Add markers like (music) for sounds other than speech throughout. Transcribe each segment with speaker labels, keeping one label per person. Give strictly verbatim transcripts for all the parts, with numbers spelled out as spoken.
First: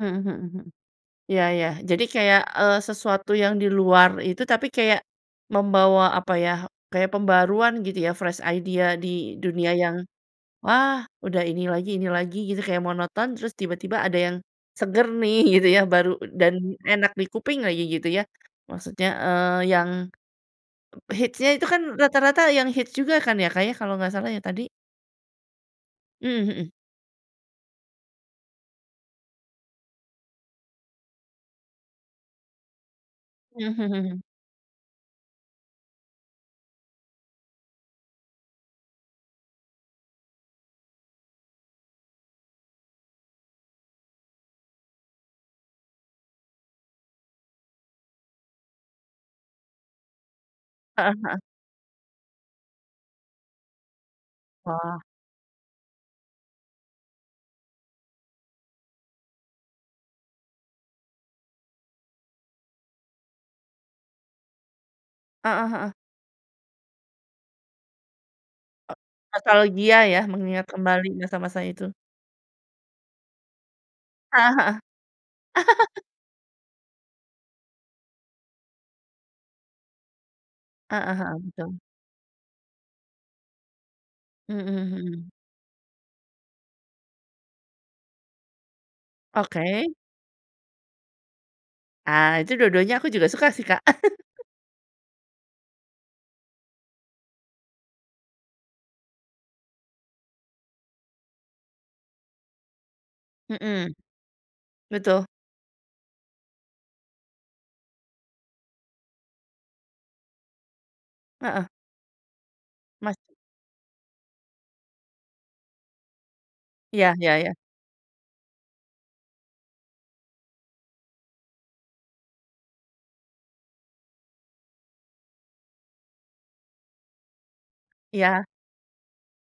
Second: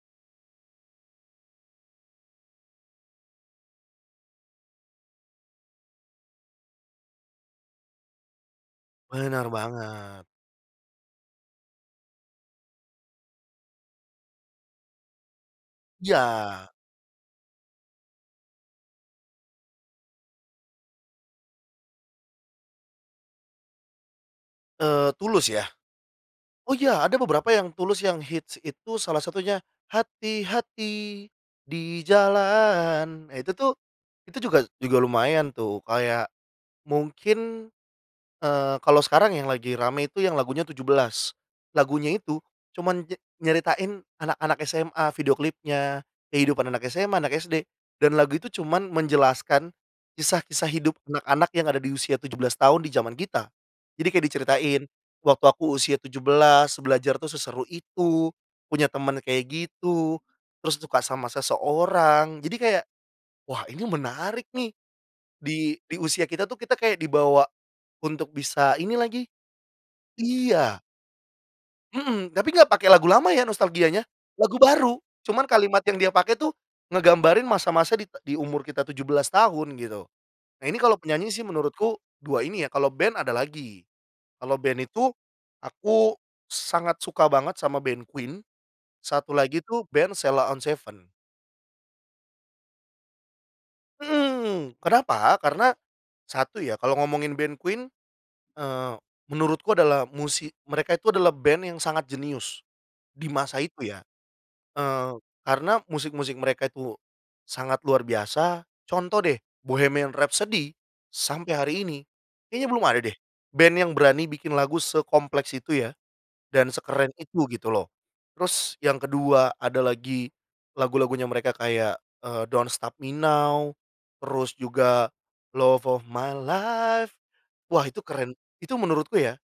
Speaker 1: Mhm mhm mhm, iya iya. Jadi kayak, eee, sesuatu yang di luar itu, tapi kayak membawa apa ya, kayak pembaruan gitu ya, fresh idea di
Speaker 2: Benar
Speaker 1: dunia yang,
Speaker 2: banget.
Speaker 1: wah udah ini lagi ini lagi gitu kayak monoton, terus tiba-tiba ada yang seger nih, gitu ya, baru dan
Speaker 2: Iya.
Speaker 1: enak di kuping lagi gitu ya, maksudnya, eee, yang e hitsnya itu kan rata-rata yang hits juga kan ya, Kak, ya, kalau nggak salah ya, tadi?
Speaker 2: Eee, Tulus ya?
Speaker 1: Mhm mhm.
Speaker 2: Oh, iya, ada beberapa yang Tulus yang hits, itu salah satunya hati-hati di jalan. Ah, itu
Speaker 1: Mhm
Speaker 2: tuh,
Speaker 1: mhm mhm.
Speaker 2: itu juga juga lumayan tuh, kayak mungkin, eee, kalau sekarang yang lagi rame itu yang lagunya Tujuh Belas. Lagunya itu cuman nye nyeritain anak-anak SMA, video klipnya, kehidupan anak SMA, anak SD dan lagu itu cuman menjelaskan kisah-kisah hidup
Speaker 1: Heeh heeh.
Speaker 2: anak-anak yang ada di usia tujuh belas tahun di zaman kita. Jadi kayak diceritain,
Speaker 1: Wah.
Speaker 2: waktu aku usia tujuh belas, belajar tuh, seseru itu, punya teman kayak gitu, terus suka sama seseorang. Jadi kayak, wah ini menarik nih.
Speaker 1: Heeh
Speaker 2: Di
Speaker 1: heeh.
Speaker 2: di usia kita tuh, kita kayak dibawa untuk bisa ini lagi
Speaker 1: Nostalgia ya? Mengingat
Speaker 2: iya.
Speaker 1: kembali masa-masa itu.
Speaker 2: Hmm, tapi nggak pakai lagu lama ya, nostalgianya.
Speaker 1: Heeh
Speaker 2: Lagu
Speaker 1: heeh.
Speaker 2: baru, cuman kalimat yang
Speaker 1: (chuckles)
Speaker 2: dia pakai tuh ngegambarin masa-masa dit di umur kita tujuh belas tahun gitu. Nah ini kalau
Speaker 1: Heeh
Speaker 2: penyanyi
Speaker 1: heeh,
Speaker 2: sih
Speaker 1: betul.
Speaker 2: menurutku dua ini ya, kalau band ada lagi. Kalau
Speaker 1: Mhm
Speaker 2: band
Speaker 1: mhm
Speaker 2: itu
Speaker 1: mhm.
Speaker 2: aku sangat suka banget sama band Queen, satu lagi tuh
Speaker 1: Oke.
Speaker 2: band Sheila on 7.
Speaker 1: Ah, itu dua-duanya aku juga suka sih, Kak. (chuckles)
Speaker 2: Hmm, kenapa? Karena satu ya, kalo ngomongin band Queen, eee, menurutku adalah musik mereka itu adalah band yang sangat jenius, di masa itu
Speaker 1: Mhm,
Speaker 2: ya. Eee,
Speaker 1: betul.
Speaker 2: karena musik-musik mereka itu sangat luar biasa. Contoh deh, Bohemian Rhapsody, sampai
Speaker 1: Heeh.
Speaker 2: hari ini, kayaknya belum ada deh,
Speaker 1: Mas
Speaker 2: band yang berani bikin lagu sekompleks itu ya, dan sekeren
Speaker 1: Iya, ya
Speaker 2: itu
Speaker 1: ya.
Speaker 2: gitu loh. Terus yang kedua, ada lagi lagu-lagunya mereka kayak, eee, Don't Stop Me Now, terus juga love of my life, wah, itu keren.
Speaker 1: Iya.
Speaker 2: Itu menurutku ya,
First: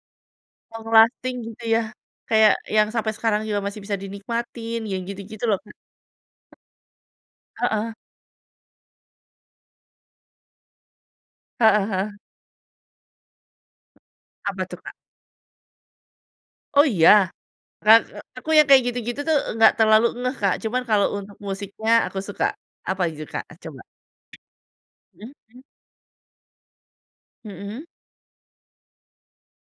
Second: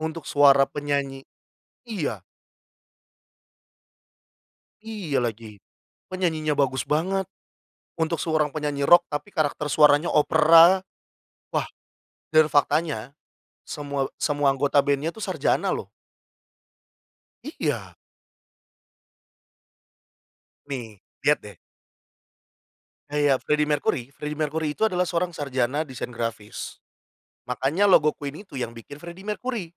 Speaker 2: untuk suara
Speaker 1: Long
Speaker 2: penyanyi
Speaker 1: lasting gitu ya,
Speaker 2: iya.
Speaker 1: kayak yang sampai sekarang juga masih bisa dinikmatin, yang
Speaker 2: Iya
Speaker 1: gitu-gitu loh,
Speaker 2: lagi,
Speaker 1: Kak.
Speaker 2: penyanyinya bagus banget.
Speaker 1: Heeh.
Speaker 2: Untuk seorang penyanyi rock, tapi karakter suaranya opera. Wah,
Speaker 1: Heeh heeh.
Speaker 2: dan faktanya semua semua
Speaker 1: Apa tuh,
Speaker 2: anggota
Speaker 1: Kak?
Speaker 2: band-nya tuh sarjana loh.
Speaker 1: Oh, iya?
Speaker 2: Iya.
Speaker 1: Kakak aku yang kayak gitu-gitu tuh, nggak terlalu ngeh, Kak, cuman
Speaker 2: Nih,
Speaker 1: kalau untuk
Speaker 2: lihat deh.
Speaker 1: musiknya aku suka, apa gitu, Kak,
Speaker 2: Kayak Freddie
Speaker 1: coba?
Speaker 2: Mercury. Freddie Mercury itu adalah seorang
Speaker 1: Mhm mhm.
Speaker 2: sarjana desain grafis,
Speaker 1: Mhm.
Speaker 2: makanya logo Queen itu yang bikin Freddie Mercury.